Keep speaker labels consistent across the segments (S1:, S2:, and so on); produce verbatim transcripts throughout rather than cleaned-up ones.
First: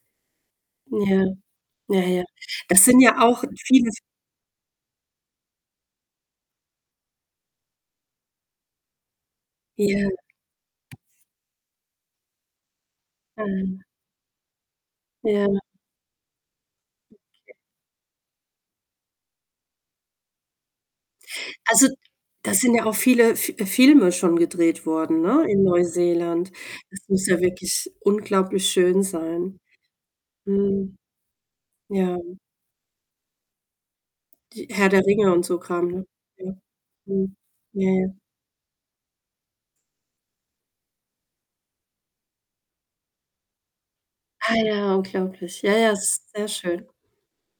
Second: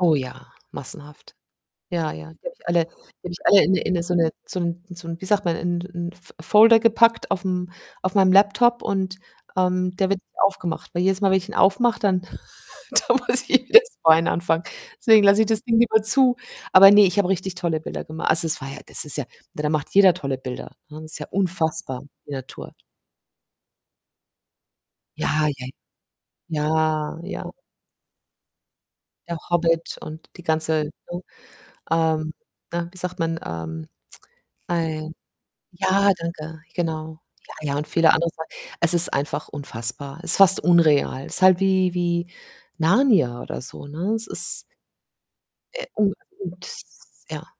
S1: Oh ja,
S2: Ja,
S1: massenhaft.
S2: ja,
S1: Ja,
S2: ja.
S1: ja, die habe ich
S2: Das
S1: alle die
S2: sind ja
S1: habe ich
S2: auch
S1: alle in 'ne
S2: viele
S1: in
S2: f
S1: 'ne so 'ne so 'n so 'n wie sagt man, in 'n F Folder gepackt aufm auf meinem Laptop und, ähm,
S2: Ja.
S1: der wird [unintelligible] aufgemacht. Weil jedes Mal, wenn ich den aufmache, dann da muss ich
S2: Mhm.
S1: [unintelligible] [unintelligible] anfangen. Deswegen lasse ich das
S2: Ja.
S1: Ding lieber zu. Aber ne, ich habe
S2: Okay.
S1: richtig tolle Bilder gema also, es war ja das ist ja, ne, da macht jeder tolle Bilder, ne? Ist ja
S2: Also,
S1: unfassbar die
S2: da
S1: Natur.
S2: sind ja auch viele F Filme schon gedreht worden, ne,
S1: Ja,
S2: in
S1: ja,
S2: Neuseeland. Das
S1: ja,
S2: muss ja
S1: ja.
S2: wirklich unglaublich schön
S1: Der
S2: sein.
S1: Hobbit und die ganze,
S2: Mhm,
S1: ne,
S2: ja.
S1: ähm, ne, wie sagt man? Ähm,
S2: Die Herr der
S1: ei,
S2: Ringe und so Kram, ne,
S1: ja,
S2: ja
S1: danke, genau.
S2: mhm,
S1: Ja, ja, und
S2: ja,
S1: viele
S2: ja.
S1: andere Sachen. Es ist einfach unfassbar. Ist fast unreal. Ist halt wie wie Narnia oder so, ne? Es
S2: Ah
S1: ist
S2: ja, unglaublich. Ja,
S1: Äh,
S2: ja, es ist sehr schön.
S1: [unintelligible] ja.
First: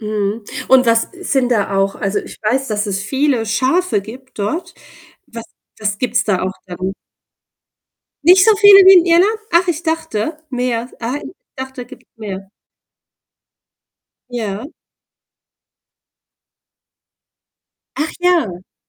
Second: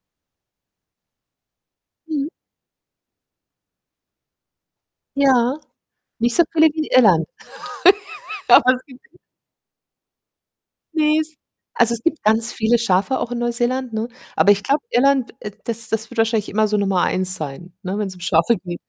S2: Mhm und was sind da auch, also,
S1: Mhm.
S2: ich weiß, dass es viele Schafe gibt dort. Was
S1: Ja,
S2: das gibt's
S1: nicht
S2: da
S1: so
S2: auch
S1: viele wie
S2: dann?
S1: in Irland,
S2: Nicht so
S1: aber
S2: viele
S1: es
S2: wie
S1: gibt
S2: in
S1: [unintelligible]
S2: Irland? Ach, ich dachte, mehr. Ah,
S1: Ne
S2: ich
S1: es
S2: dachte
S1: also, es
S2: gibt
S1: gibt
S2: mehr.
S1: ganz viele Schafe auch in Neuseeland, ne? Aber ich
S2: Ja?
S1: glaube, Irland, äh, das das wird wahrscheinlich immer so Nummer eins sein, ne,
S2: Ach
S1: wenn's um
S2: ja.
S1: Schafe geht.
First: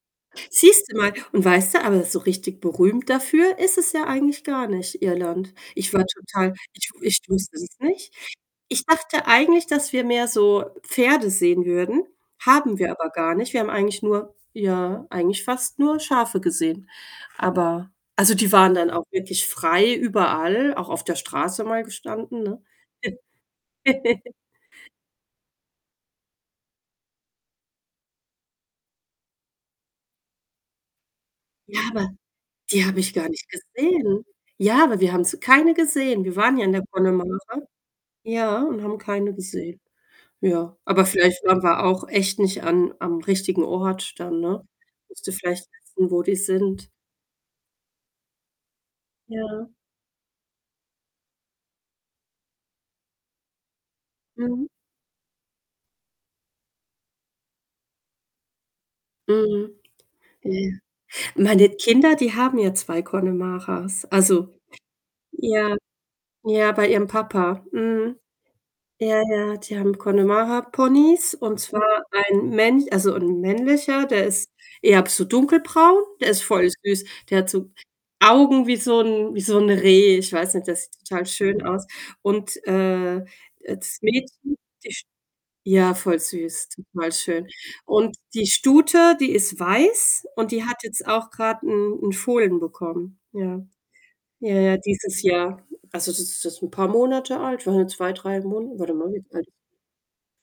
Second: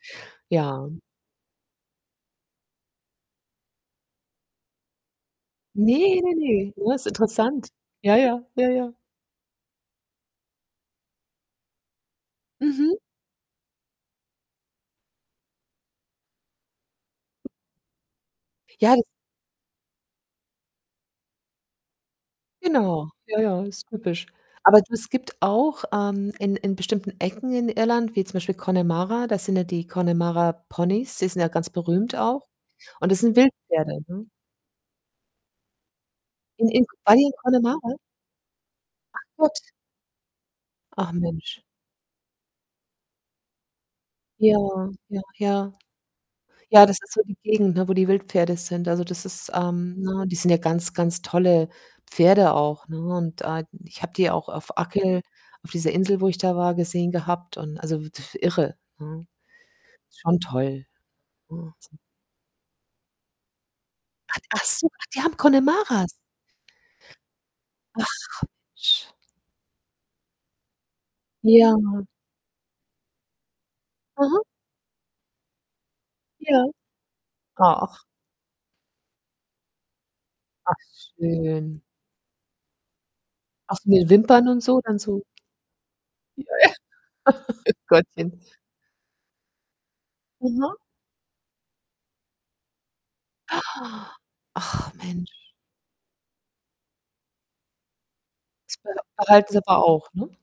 S1: Ja.
S2: Siehst du mal, und weißt du, aber so richtig berühmt dafür ist es ja eigentlich gar nicht Irland. Ich
S1: Ne,
S2: war
S1: ne,
S2: total,
S1: ne,
S2: ich
S1: ne,
S2: w
S1: ist
S2: ich wusste
S1: interessant.
S2: es nicht.
S1: Ja, ja, ja,
S2: Ich
S1: ja.
S2: dachte eigentlich, dass wir mehr so Pferde sehen würden, haben wir
S1: Mhm.
S2: aber gar nicht. Wir haben eigentlich nur ja, eigentlich fast nur Schafe gesehen. Aber also, die waren dann
S1: Ja, das
S2: auch wirklich frei überall, auch auf der Straße mal gestanden, ne?
S1: Genau, ja, ja, ist typisch. Aber du es gibt auch, ähm, in in bestimmten Ecken in Irland, wie zum Beispiel Connemara, da sind ja die Connemara-Ponys, die sind ja ganz
S2: Ja, aber
S1: berühmt auch
S2: die habe
S1: und
S2: ich
S1: das
S2: gar
S1: sind
S2: nicht
S1: Wildpferde,
S2: gesehen.
S1: ne?
S2: Ja, aber wir haben sie keine gesehen. Wir waren ja
S1: In
S2: in der
S1: in wart ihr in
S2: Connemara,
S1: Connemara?
S2: ja, und haben
S1: Ach
S2: keine
S1: Gott.
S2: gesehen. Ja, aber
S1: Ach
S2: vielleicht
S1: Mensch.
S2: waren wir auch echt nicht an am richtigen Ort dann,
S1: Ja,
S2: ne?
S1: ja,
S2: Musst du vielleicht
S1: ja.
S2: wissen, wo die
S1: Ja,
S2: sind.
S1: das ist so die Gegend, ne, wo die Wildpferde sind. Also, das ist
S2: Ja.
S1: ähm, ne, die sind ja ganz, ganz tolle Pferde auch, ne? Und, ah, ich habe die auch
S2: Mhm.
S1: auf Achill, auf dieser Insel, wo ich da war, gesehen gehabt und, also, w df irre, ne?
S2: Mhm.
S1: Schon
S2: Ja.
S1: toll.
S2: Meine
S1: Wahnsinn.
S2: Kinder, die haben ja zwei Connemaras.
S1: Hat
S2: Also
S1: ach so, ach, die haben
S2: ja,
S1: Connemaras.
S2: ja, bei ihrem Papa.
S1: Ach,
S2: Mhm.
S1: sch
S2: Ja, ja, die haben Connemara-Ponys und
S1: Ja.
S2: zwar ein mänch also, ein männlicher, der
S1: Mhm.
S2: ist eher so dunkelbraun, der ist
S1: Ja,
S2: voll süß. Der hat so
S1: ach.
S2: Augen wie so 'n wie so 'n Reh. Ich weiß nicht,
S1: Ach
S2: das sieht total schön
S1: schön.
S2: aus und, äh, äh,
S1: Auch
S2: das
S1: mit Wimpern
S2: Mädchen,
S1: und so
S2: die
S1: dann
S2: sch
S1: so
S2: ja, voll
S1: Ja,
S2: süß, total schön
S1: ja. Ach
S2: und
S1: Gottchen.
S2: die Stute, die ist weiß und die
S1: Aha.
S2: hat jetzt auch grad 'n 'n Fohlen bekommen. Ja, ja, ja,
S1: Ach
S2: dieses
S1: Mensch.
S2: Jahr. Also, das ist jetzt 'n paar Monate alt, waren ja zwei, drei
S1: S
S2: Monate.
S1: be
S2: Warte mal, wie
S1: behalten sie
S2: alt
S1: aber auch, ne?